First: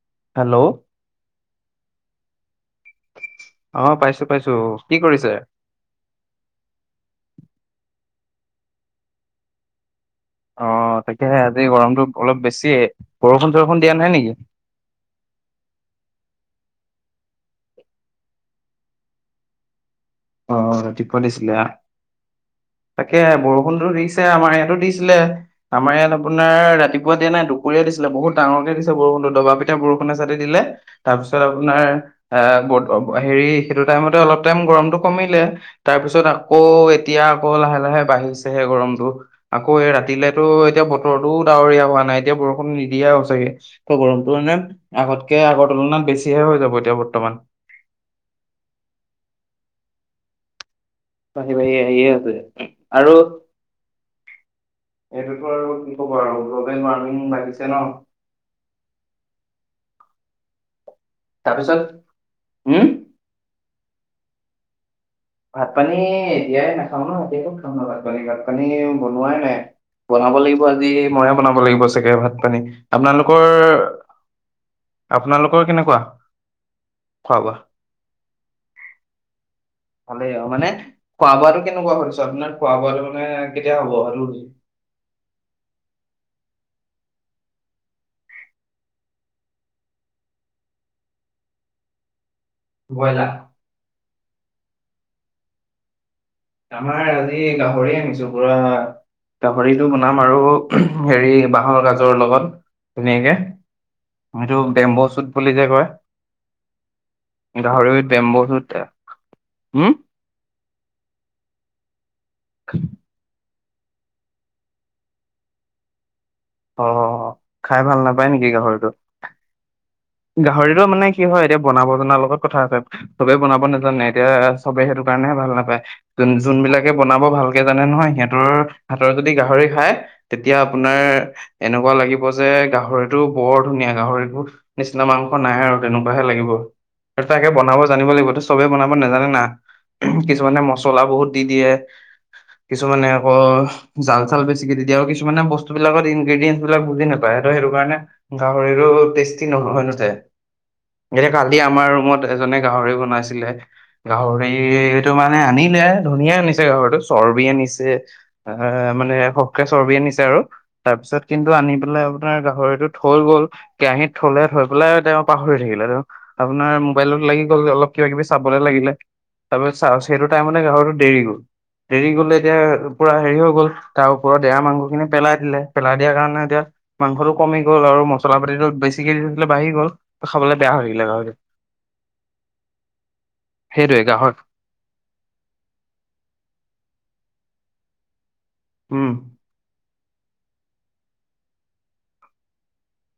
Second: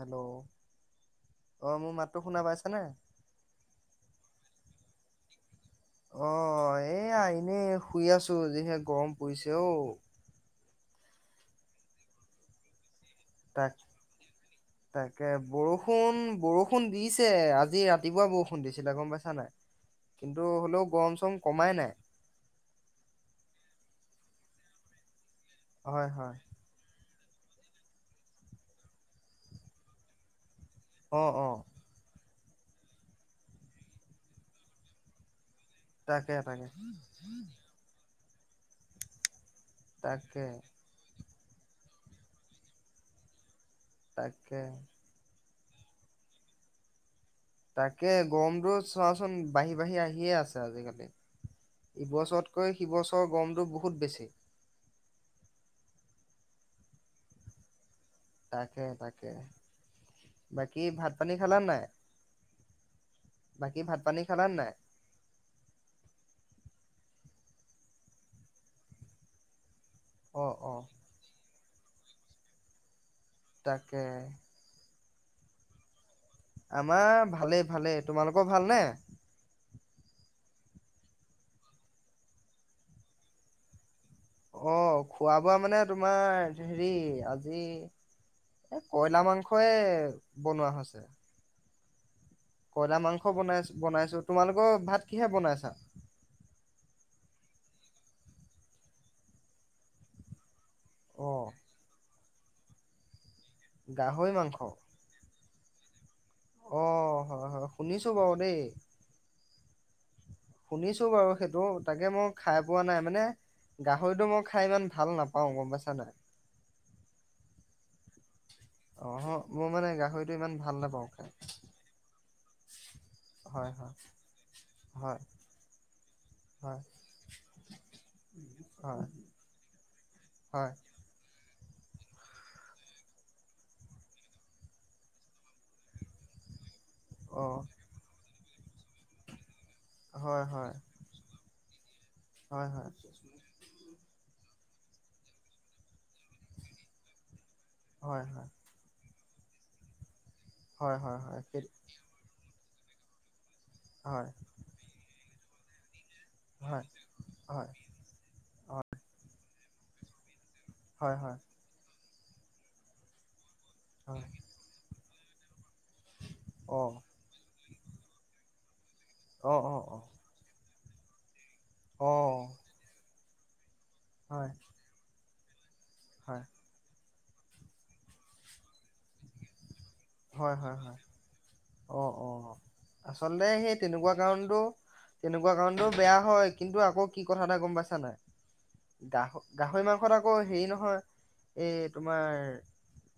Hello অঁ মোৰ মাতটো শুনা পাইছো [inaudible] অ' পাইছো পাইছো কি কৰিছে অ' এয়া এনে শুই আছো যিহে গৰম পৰিছে অঔ অ' তাকেহে আজি গৰমটো অলপ বেছি তাক তাকে বৰষুণ বৰষুণ বৰষুণ দিছে আজি ৰাতিপুৱা বৰষুণ দিছিলে গম পাইছা নাই কিন্তু হ'লেও অ' গৰম ৰাতিপুৱা চৰম দিছিলে আহ কমাই নাই তাকে বৰষুণতো দিছিল আমাৰ ইয়াতো দিছিলে আমাৰ হয় ইয়াত হয় আপোনাৰ ৰাতিপুৱা ৰাতিপুৱা দিয়া নাই দুুপৰীয়া দিছিলে বহুত ডাঙৰকে দিছে বৰষুনটো দবাপিতা বৰষুণ এচাটি দিলে অ তাৰপিছত অ আপোনাৰ এ হেৰি সেইটো টাইমতে অলপ টাইম গৰমটো কমিলে তাৰ পিছত তাকে আকৌ তাকে এতিয়া আকৌ লাহে লাহে বাঢ়িছে হে গৰমটো আকৌ এই তাকে ৰাতিলেতো এতিয়া বতৰত টো ডাৱৰীয়া হোৱা নাই এতিয়া বৰষুণ নিদিয়ে আৰু ছাগে গৰমটো মানে তাকে আগতকে আগৰ তুলনাত বেছিহে হৈ যাব এতিয়া বৰ্তমান তাকে গৰমটো চোৱাচোন বাঢ়ি বাঢ়ি আহিয়ে আছে আজিকালি বাঢ়ি বাঢ়ি আহিয়ে আছে ইবছৰতকৈ আৰু সিবছৰ গৰমটো বহুত বেছি এইটোতো আৰু কি কব আৰু গ্ল'বেল ৱাৰ্মিং বাঢ়িছে ন। তাকে তাকে বাক কী ভাত পানী খালা তাৰপিছত নাই। উম? বাকী ভাত পানী খালা নাই। ভাত পানী এতিয়াই নাখাওঁ ন ৰাতি একম খাওঁ ন ভাত পানী ভাত পানী বনোৱাই নাই। বনাব অ লাগিব অ আজি ময়ে বনাব লাগিব চাগে ভাত পানী আপোনালোক তাকে আপোনালোকৰ কেনেকুৱা? আমাৰ খোৱা বোৱা? ভালেই ভালেই তোমালোকৰ ভালনে? ভালেই আৰু মানে খোৱা বোৱাটো কেনেকুৱা কৰিছো আপোনাৰ খোৱা বোৱাটো মানে কেতিয়া হ'ব? সেইটো অ খোৱা বোৱা মানে তোমাৰ হেৰি আজি এই কইলা মাংসই বনোৱা হৈছে। কইলা মাংস ব্ৰইলাৰ বনাইছো বনাইছো। তোমালোকৰ ভাত কিহে বনাইছা? আমাৰ আজি গাহৰি আনিছো পুৰা গাহৰিতটো বনাম আৰু অ হেৰি বাঁহৰ গাজৰ লগত। ধুনীয়াকে। গাহৰি মাংস সেইটো বেম্বো চুত বুলি যে কয়। অ হয় হয় গাহৰিত শুনিছো বাৰু বেম্ব দেই চুট হম? শুনিছো বাৰু। সেইটো তাকে মোক খাই পোৱা নাই মানে গাহৰিটো মই খাই ইমান ভাল নাপাওঁ গম পাইছা নাই। অ খাই ভাল নাপায় নে অ মই মানে গাহৰি গাহৰিটো মানে কি হয় এতিয়া বনাব জনাৰ লগত কথা আছে, চবেই বনাব হয় হয় নাজানে এতিয়া চবে সেইটো হয় কাৰণেহে ভাল নাপায়, হয় যোনবিলাকে বনাব ভালকে জানে নহয় সিহঁতৰ হয় হাতৰ যদি গাহৰি খায় তেতিয়া হয় আপোনাৰ এনেকুৱা লাগিব যে গাহৰিটো বৰ ধুনীয়া গাহৰিটো নিচিনা মাংস নাই আৰু তেনেকুৱাহে লাগিব। ত অ তাকে বনাব জানিব লাগিবতো। চবে বনাব নাজানে না। হয় কিছুমানে হয় মচলা বহুত দি দিয়ে, হয় হয় কিছুমানে আকৌ জাল চাল বে আৰু কিছুমান বস্তু বিলাকত ইনগ্ৰেদিয়ানচ বিলাক বুজি নাপায়। সেইটো কাৰণে হয় গাহৰিটো টেষ্ট কি নহয় নহতে। হয় হয় হয় এতিয়া হয় কালি সেই আমাৰ ৰুমত এজনে গাহৰি বনাইছিলে। হয় গাহৰি এইটো মানে আনি লে ধুনীয়া আনিছে হয় ঘৰটো চৰ্বি হয় আনিছে। এ মানে সহকে চৰ্বি আনিছে আৰু। হয় হয় তাৰপিছত হয় কিন্তু আনি পেলাই নাই গাহৰিটো থৈ গ'ল কেৰাহীত, থলে থৈ পেলাই তেওঁ পাহৰি আপোনাৰ অ মোবাইলত লাগি গল অলপ কিবা কিবি, লে লাগিলে। অ তাৰপিছ অ চা অ সেইটো টাইমে গাহৰিটো, দেৰি গল এৰি অ গ'লে এতিয়া পুৰা দেৰি হৈ গ'ল। তাৰ ওপৰত হয় ডেৰা মাংসখিনি পেলাই লে। পেলাই দিয়া কাৰণে হয় এতিয়া মাংসটো কম গল আৰু মছলা পাতিটো বেছি। শিকে বাহি গ'ল। হয়-হয়-হয়, গাহৰিটো। অ-অ আচলতে সেই সেইটোৱে তেনেকুৱা গাহৰি কাৰণটো তেনেকুৱা কাৰণটো বেয়া হয় কিন্তু আকৌ কি কথা এটা গম পাইছ, নাই উম গাহ গাহৰি মাংস, আকৌ হেৰি নহয় এই তোমাৰ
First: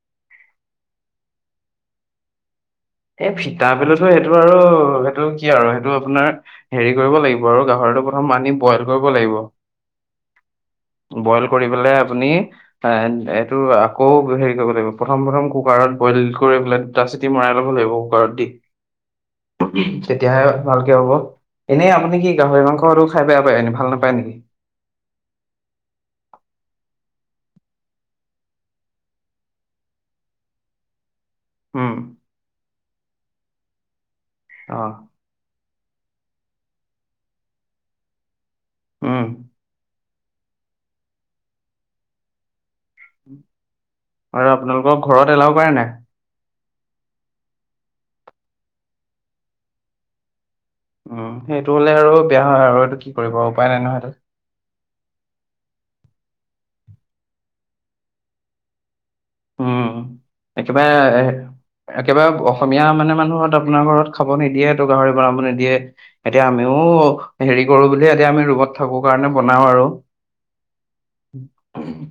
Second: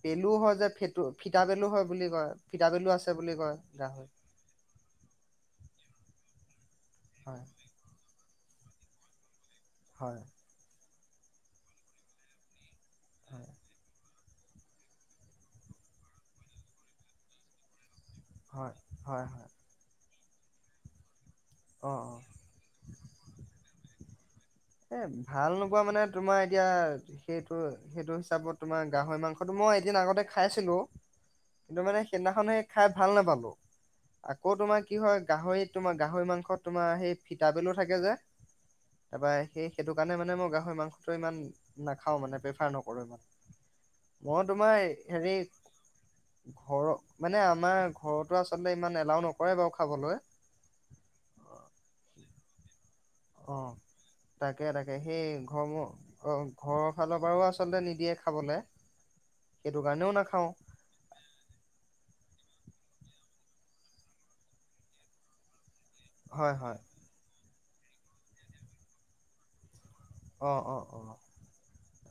পেলু হয় যে ফুটো ফিতা পেলু হয়। বুলি কয়। ফিতা পেলু আছে এ বুলি কয় ফিতা পেলুতো গাহৰি সেইটো আৰু সেইটো কি আৰু সেইটো এইটো আপোনাৰ হেৰি কৰিব হয় লাগিব আৰু গাহৰটো, মানি বইল কৰিব লাগিব। হয় বইল কৰি পেলাই আপুনি এ হয় এইটো আকৌ হেৰি কৰিব লাগিব প্ৰথম প্ৰথম কুকাৰত বইল কৰি পেলাই দুটা চিটি মৰাই, ই লব লাগিব। ভাৰত্ব হয় হয় হয় [unintelligible] তেতিয়াহে ভালকে হ'ব। এনেই অ অ আপুনি কি গাহৰি মাংস আৰু খাই বেয়া পায় এনে ভাল নাপায় নেকি? এ ভাল নোপোৱা মানে তোমাৰ এতিয়া সেইটো-সেইটো হিচাপত তোমাৰ গাহৰি মাংসটো মই এদিন আগতে খাইছিলো। কিন্তু উম, মানে সেইদিনাখনে খাই ভাল নাপালো। আকৌ তোমাৰ কি অ', হয় গাহৰিত তোমাৰ গাহৰি মাংস তোমাৰ সেই ফিতাপেলু থাকে যে। উম। তাৰপৰা সেই সেইটো সেই কাৰণে মে মই গাহৰি মাংসটো ইমান নাখাও মানে প্ৰেফাৰ নক আৰু আপোনালোকৰ ঘৰত এলাও কৰে নে। ঘৰৰ মানে আমাৰ ঘৰতো আচলতে ইমান এলাও নকৰে বাৰু খাবলৈ। উম সেইটো হলে আৰু বেয়া হয় আৰু এইটো কি কৰিব অ উপায় নাই নহয় সেইটো। তাকে তাকে সেই ঘৰ - ঘৰৰ ফালৰ পৰাও আচলতে নিদিয়ে খাবলৈ। উম একেবাৰে- একেবাৰে অসমীয়া মানে মানুহ আপোনাৰ ঘৰত খাব নিদিয়ে তো গাহৰি বনাব নিদিয়ে। এতিয়া হয় হয়। আমিও হেৰি কৰো বুলি এতিয়া আমি ৰুমত থাকো কাৰণে বনাও আৰু। অ অ অ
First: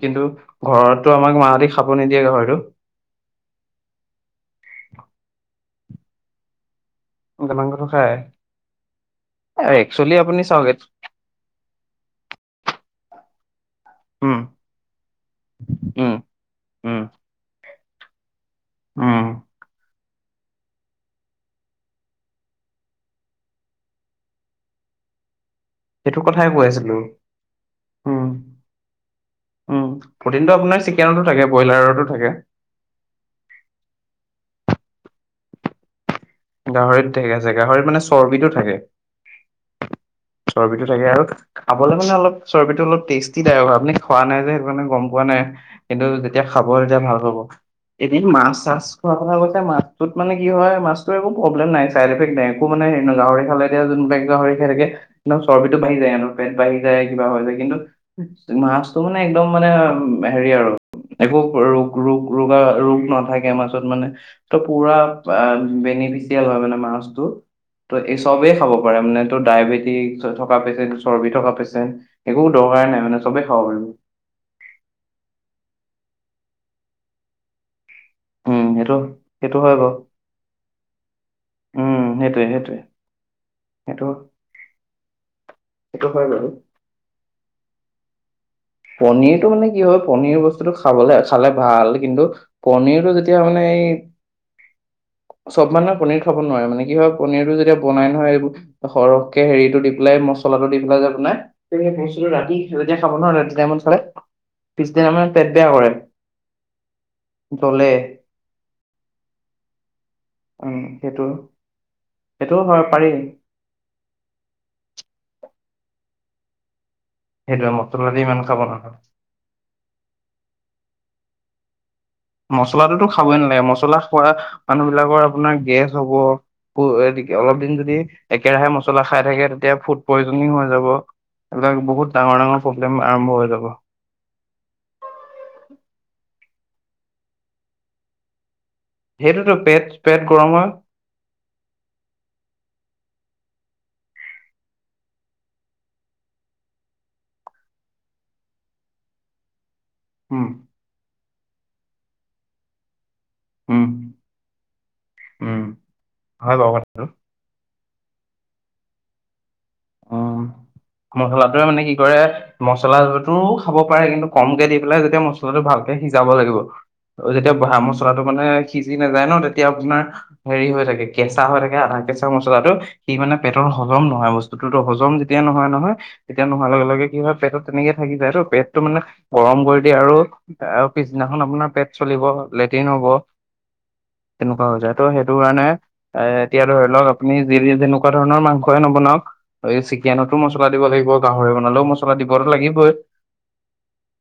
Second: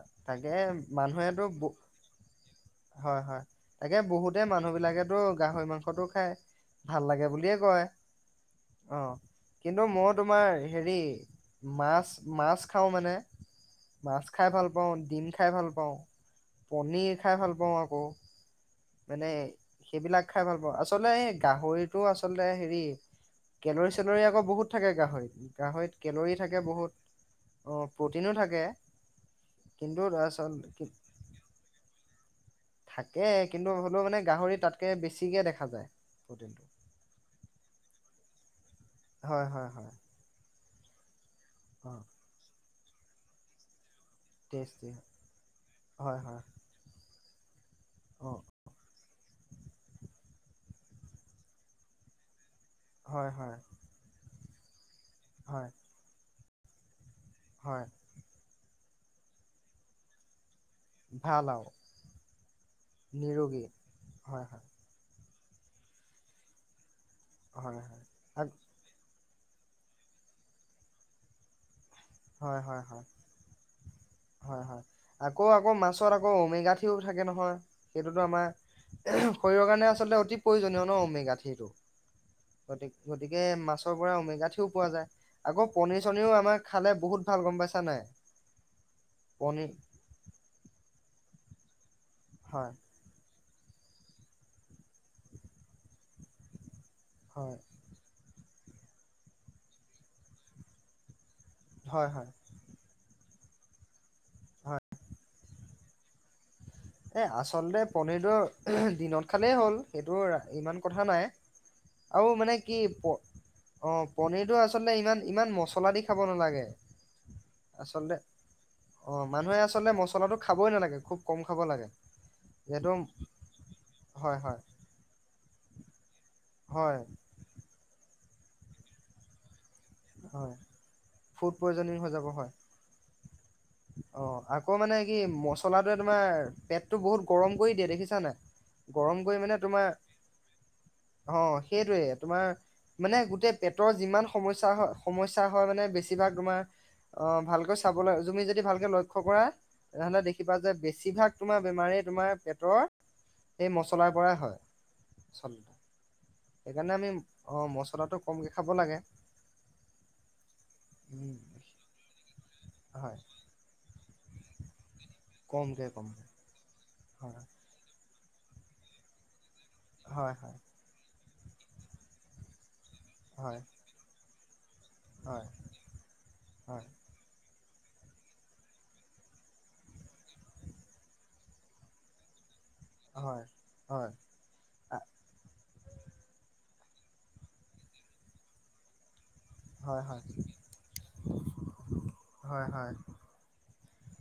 কিন্তু ঘৰতটো আমাক মাহ দে হয়-হয় তাকে বহুতে মানুহ বিলাকেতো গাহৰি মাংসটো খায়। ভাল লাগে বুলিয়ে কয় মাংসটো খাই। অহ ' কিন্তু মই একচুৱেলি আপুনি তোমাৰ চাওক হেৰি মাছ - মাছ মানে মাছ উম, খাই ভাল পাওঁ, ডিম খাই ভাল পাওঁ, উম। উম। পনিৰ খাই ভাল পাওঁ আৰু কৌ উম, মানে সেইবিলাক খাই ভাল পাওঁ আচলতে এই গাহৰিটো আচলতে হেৰি কেলৰি চেলৰি আকৌ বহুত থাকে গাহৰিত। গাহৰিত কেলৰি থাকে বহুত। প্ৰটিনো উম-উম থাকে কিন্তু প্ৰটিনটো আপোনাৰ আচল চিকেনতো থাকে ব্ৰইলাৰতো থাকে। থাকে কিন্তু হ'লেও মানে গাহৰি তাতকে বেছিকে দেখা যায়। প্ৰটিনটো। গাহৰিত থাকে জেগা গাহৰিত মানে চৰ্বিতটোত থাকে। হয়- হয়- হয়। চৰ্বিটো থাকে আৰু। অ খাবলৈ মানে অলপ চৰ্বিত অলপ টেষ্টি টাইপ আপুনি খোৱা নাই যে সেইটো কাৰণে টেষ্টি গম পোৱা নাই কিন্তু হয় হয় যেতিয়া খাব তেতিয়া ভাল হ'ব। এদিন অ মাছ চাছ খোৱা [unintelligible] এ মাছটোত মানে কি হয় মাছ টোৰ একো প্ৰব্লেম নাই চাইডইফেক্ট নাই। একো মানে হয় গাহৰি হয় খালে এতিয়া যোনবিলাক গাহৰি [unintelligible] নহ হয় চৰ্বিতটো বাহি যায় হেনো। পেট বাঢ়ি যায়। কিবা হৈ যায় কিন্তু হয় মাছ টো মানে একদম মানে হেৰি আৰু একো ভাল আৰু ৰোগ, ৰোগ, ৰোগা ৰোগ নাথাকে নিৰোগী মাজত মানে হয় ত হয় পুৰা বা বেনিফিচিয়েল হয় মানে মাছ হয় ত হয় এই চবেই আ- খাব পাৰে মানে। টো ডায়েবেটিক থকা পেচেণ্ট, চৰ্বি থকা পেচেণ্ট একো হৈ হৈ দৰকাৰ নাই মানে চবেই খাব পাৰিব হৈ, আকৌ আকৌ মাছ তাৰপিছত আকৌ ওমেগাৰ্থিও থাকে নহয়। সেইটোতো আমাৰ উম সেইটো সেইটো শৰীৰৰ হয় কাৰণে বাৰু আচলতে অতি প্ৰয়োজনীয় ন ওমেগাৰ্থিটো, উম সেইটোৱে সেইটোৱে গতি, গতিকে মাছৰ সেইটো পৰা ওমেগাৰ্থিও পোৱা যায়। আকৌ পনীৰ সেইটো হয় চনীৰও বাৰু আমাক বহুত ভাল গম পাইছা নাই? পনিৰটো মানে পনীৰ কি হয় পনিৰ বস্তুটো খাবলে আছে খালে ভাল। কিন্তু হয় পনীৰটো যে এতিয়া মানে এই, চব মানুহে পনীৰ খাব নোৱাৰে মানে। কি হয় পনীৰটো যেতিয়া বনাই নহয় এইবোৰ সৰহকে হেৰিটো দি পেলাই, মচলাটো দি পেলাই যে বনাই সেই হয় বস্তুটো হয় ৰাতি [unintelligible] [unintelligible] জেমনচলে পিছদিনা আমাৰ পেট এয়া কৰে। এ আচলতে জ্বলে পনীৰটোৰ দিনত খালেই হ'ল। ৰু ইমান উম কথা নাই সেইটো আৰু মানে সেইটোও কি হয় পাৰি পনীৰটো আচলতে ইমান মচ মচলা দি খাব নালাগে সেইটোৱে মছলা আচলতে দি ইমান খাব নালাগে অঁ মানুহে আচলতে মছলাটো খা খাবই নালাগে খুব কম থ'ব লাগে যিহেতু মচলাতোটো খাবই নালাগে মছলা খোৱা হয় হয় মানুহ বিলাকৰ আপোনাৰ গেছ হ'ব হয় অলপ দিন যদি একেৰাহে মছলা খাই থাকে তেতিয়া ফুট হয় প্ৰয়োজন হৈ যাব ফুড এইবিলাক পয়জনিং হৈ বহুত যাব ডাঙৰ হয়। ডাঙৰ প্ৰব্লেম আৰম্ভ হৈ যাব অ আকৌ মানে কি মছলাটোৱে তোমাৰ পেটটো বহুত গৰম কৰি দিয়ে দেখিছান নাই গৰম কৰি সেইটোতো মানে পেট তোমাৰ পেট গৰম হয় অঁ সেইটোৱে তোমাৰ মানে গোটেই পেটৰ যিমান সমস্যা হয় সমস্যা হয় মানে বেছিভাগ তোমাৰ অঁ ভালকৈ চাবলৈ তুমি যদি ভালকে লক্ষ্য কৰা তেনেহ'লে উম দেখিবা যে বেছিভাগ তোমাৰ বেমাৰ তোমাৰ পেটৰ এই উম মছলাৰ পৰাই হয় উম হয় বাৰু সেইকাৰণে কথাটো আমি অঁ মচলা মচলাটো কমকে খাব লাগে উম উম মচলাটোৱে মানে কি কৰে হয় মচলাটোও খাব পাৰে কিন্তু কমকে দি খালে তেতিয়া মছলাটো কমকে ভালকে কমকে সিজাব লাগিব আৰু হয় যেতিয়া বহা মছলাটো মানে সিজি নাযায় ন তেতিয়া আপোনাৰ হয় হয় হেৰি হৈ থাকে কেঁচা হৈ থাকে আধা কেঁচা মছলাটো সি মানে হয় পেটৰ হজম নহয় বস্তু হজম যেতিয়া হয় নহয় নহয় তেতিয়া নোহোৱা হয় লগে লগে কি হয় পেটতো তেনেকে থাকি যায় টো পেট টো মানে গৰম কৰি দিয়ে আৰু আৰু পিছদিনাখন আপোনাৰ পেট চলিব লেট্ৰিন হ'ব হয় হয় তেনেকুৱা হৈ যায় ত' সেইটো কাৰণে এ এতিয়া ধৰি লওক আপুনি যি যেনেকুৱা ধৰণৰ মাংসই নবনাওক হয় হয় চিকেনতো মছলা দিব লাগিব গাহৰি বনালেও মছলা দিবটো হয় লাগিবই হয়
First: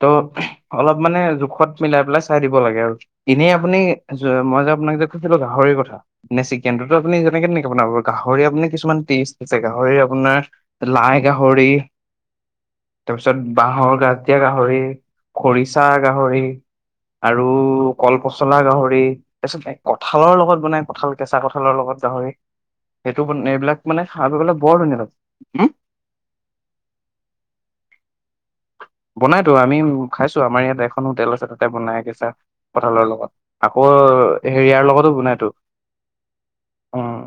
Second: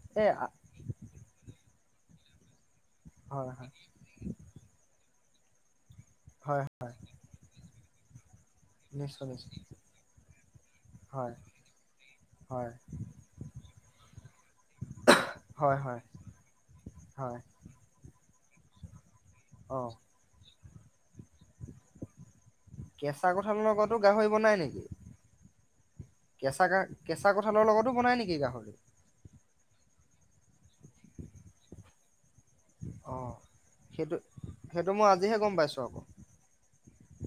ত' এই অলপ মানে জোখত মিলাই পেলাবলে চা চাই দিব লাগে আৰু হয় এনেই হয় আপুনি মই যে আপোনাক যে কৈছিলো গাহৰিৰ কথা নে হয় চিকেনটোটো আপুনি যেনেে তেনেকে বনাব পাৰিব হৰি আপুনি কিছুমান নিশ্চয় তিৰিছ নিশ্চয় জেগা হৰিৰ আপো আপোনাৰ লাই হয় গাহৰি, হয় তাৰপিছত বাহৰ গাজ দিয়া গাহৰি, হয় খৰিচা হয় গাহৰি হয় আৰু পচলা গাহৰি। তাৰিছত অ কঠালৰ লগত বনাই। কঠাল কেচা কঠালৰ লগত গাহৰি। সেইটো কেঁচা এইবিলাক মানে খাব পলে বৰ ধুনীয়া লাগে। কেচা কা কেচা কঠালৰ লগতো মই কি গাহৰি। তহ আমি খাইছো আমাৰ ইয়াত এখনো তেল আছে তাতে বনাই কেচা কঠালৰ লগত অঁ আকৌ সেইটো হেৰিয়াৰ সেইটো মই লগতো বনাই আজিহে তো গম পাইছোঁ আকৌ অহ',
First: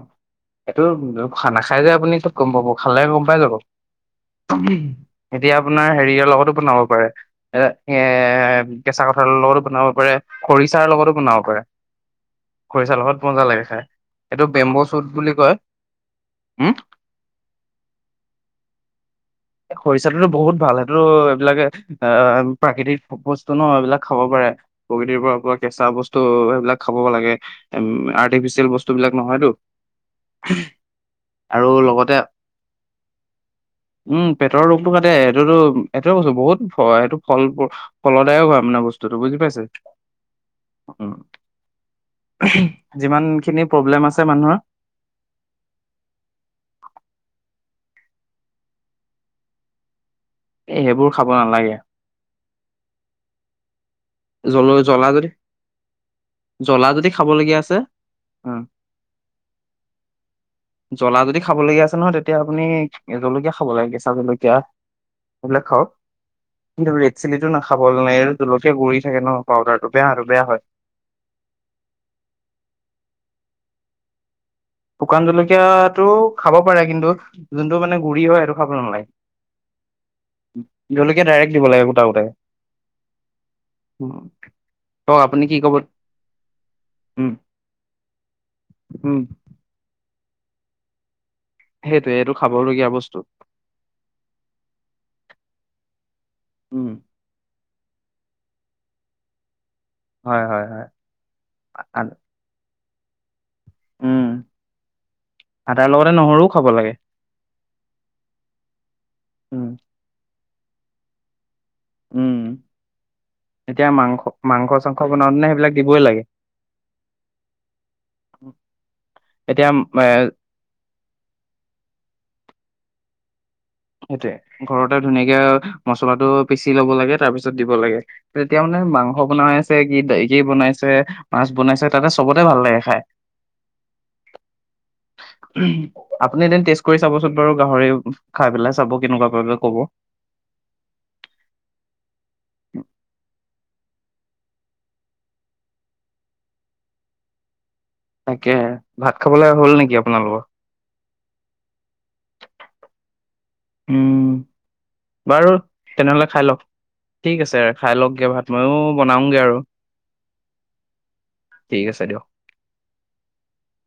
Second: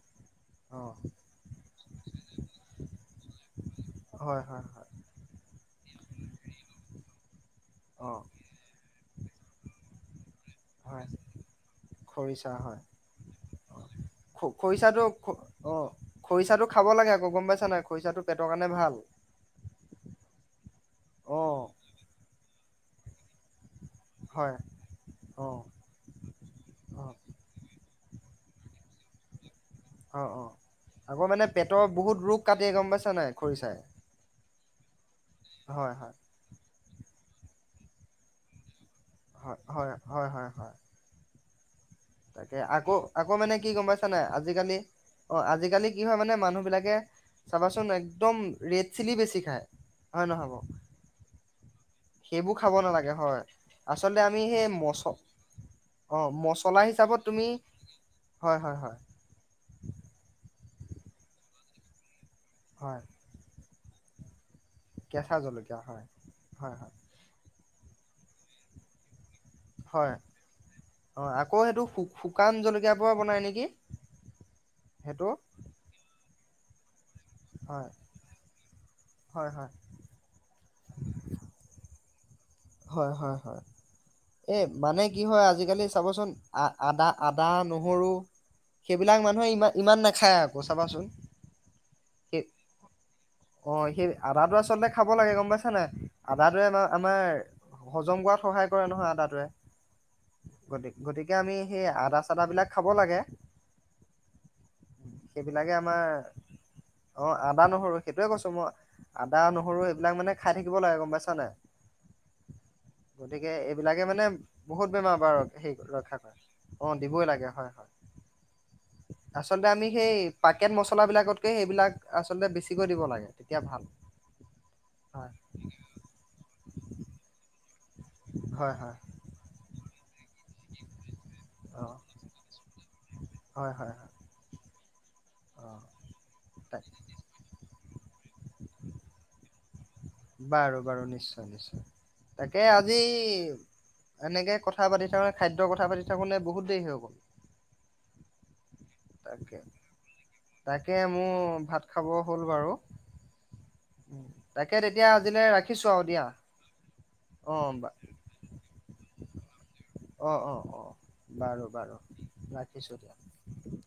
এইেটো অঁ খ নাখাই যে আপুনি ত গম পাব খালে গম পাই যাব। হয় হয় হয় এতিয়া আপোনাৰ লগত বনাব পাৰে অঁ এহ ' কেঁচা কৰ লগত বন হব পাৰে। খৰিচাৰ হয় লগতো বনাব পাৰে। খৰিচা হয় খৰিচাৰ লগত মজা লাগে খাই খ এইটো বেম্ব খৰিচাটো চুট বুলি কয় অঁ খৰিচাটো উম খাব লাগে আকৌ গম পাইছা নাই খৰিচাটো পেটৰ কাৰণে ভাল খৰিচাটোতো বহুত ভাল হয়। ত অঁ এইবিলাকে এহ ' প্ৰাকৃতিক বস্তু ন এইবিলাক খাব পাৰে হয় প্ৰকৃতিৰ পৰা পোৱা অঁ কেচা বস্তু সেইবিলাক খাব অঁ লাগে উম। আৰ্টিফিচিয়েল বস্তুবিলাক নহয়তো। অহ - অহ আকৌ মানে আৰু পেটৰ লগতে বহুত ৰোগ কাটে গম পাইছা নাই খৰিচাই। উম পেটৰ ৰোগটো কাটে আৰুটো হয় হয় এটোয়ে কৈছো বহুত হয় সেইটো ফল ফলদায়ক হয় মানে বস্তু। তো বুজি হয় পাইছে হয় হয় হয় হয় উম। তাকে আকৌ - যিমান আকৌ মানে খিনি কি গম প্ৰব্লেম পাইছানে আছে মানুহৰ আজিকালি অহ' আজিকালি কি হয় মানে মানুহ বিলাকে চাবাচ একদম ৰেড চিলি বেছি খায়। হয় নহ'ব এ সেইবোৰ খাব নালাগে সেইবোৰ খাব নালাগে হয়। আচলতে আমি সেই জল মচ অহ মচ জলা যদি খাবলগীয়া আছে হম। হয় হয় জ্বলা যদি খাবলগীয়া আছে নহয় তেতি তিয়া আপুনি হয় জলকীয়া পুৰা কেচা জলকীয়া। কেঁচা এইবিলাক জলকীয়া খাওঁ। হয়। হয় কিন্তু হয় ৰেড চিলিটো নাখাব জলকীয়া গুৰি থাকে ন। পাউদাৰটো হয়, বেয়াটো বেয়া হয় অ' আকৌ সেইটো শুকান জলকীয়াৰ পৰা বনাই নেকি। শুকান সেইটো জলকীয়াটো খাব পাৰে কিন্তু যোনটো হয় মানে গুৰি হয় সেইটো খাবলৈ নালাগে। হয় হয় জলকীয়া ডাইৰেক্ট দিব লাগে গোটা গোটা। হয়, হয়, হয়, এই মানে কওক কি আপুনি হয় ক'ব আজিকালি চাবচোন আ আদা উম আদা নহৰু সেইবিলাক উম মানুহে ইমান ইমান নাখায় আকৌ চাবাচোন। সেইটোৱে এইটো সেই খাবলগীয়া বস্তু অ' সেই আদাটো আচলতে খাব লাগে গম পাইছা নাই আদটোয়ে আমা উম আমাৰ হজম কৰাত সহায় কৰে নহয় আদাটোৱে। হয় হয় হয় গতি গতিকে আমি সেই আ- আ- আদা চাদা বিলাক খাব লাগে। উম সেইবিলাকে আদাৰ লগতে নহৰুও খাব লাগে আমাৰ অ'আদা নহৰু সেইটোয়ে কৈছো মই আদা উম নহৰু এইবিলাক মানে খাই থাকিব লাগে গম পাইছা নাই। উম গতিকে এতিয়া এইবিলাকে মাংস মানে মাংস বহুত চাংস বেমাৰ বাৰু বনাওঁতেনে সেইবিলাক হেৰি দিবই ৰক্ষা লাগে কৰে অ' দিবই লাগে হয় হয়। আচলতে এতিয়া আমি এ সেই পাকেট মছলাবিলাকতকে সেইবিলাক আচলতে বেছি বেছিকৈ দিব লাগে। সেইটোয়ে, ঘৰতে হয় ধুনীয়াকে মছলাটো পিচি ল'ব লাগে তাৰ পিছত দিব লাগে। তেতিয়া হয় মানে হয় মাংস বনাই আছে [unintelligible] কি বনাইছে মাছ অ বনাইছে তাতে চবতে ভাল লাগে খাই। হয় হয় হয় অ আপুনি এদিন তাক টেষ্ট কৰি চাবচোন বাৰু গাহৰি খাই পেলাই চাব কেনেকুৱা পাই। ত ক'ব বাৰু বাৰু নিশ্চয় নিশ্চয়। তাকে আজি এনেকে কথা পাতি থাকোতে খাদ্যৰ কথা পাতি থাকোতে বহুত দেৰি হৈ গ'ল। তাকে। ভাত খাবলৈ তাকে হ'ল নেকি আপোনালোকৰ? তাকে মোৰ ভাত খাব হ'ল বাৰু উম তাকে তেতিয়া বাৰু আজিলৈ ৰাখিছোঁ আৰু দিয়া। তেনেহ'লে খাই লওক ঠিক আছে অঁ খাই বায়। লওকগে ভাত ময়ো বনাওগে আৰু। অঁ-অঁ-অঁ, ঠিক বাৰু-বাৰু আছে দিয়ক। ৰাখিছোঁ দিয়া।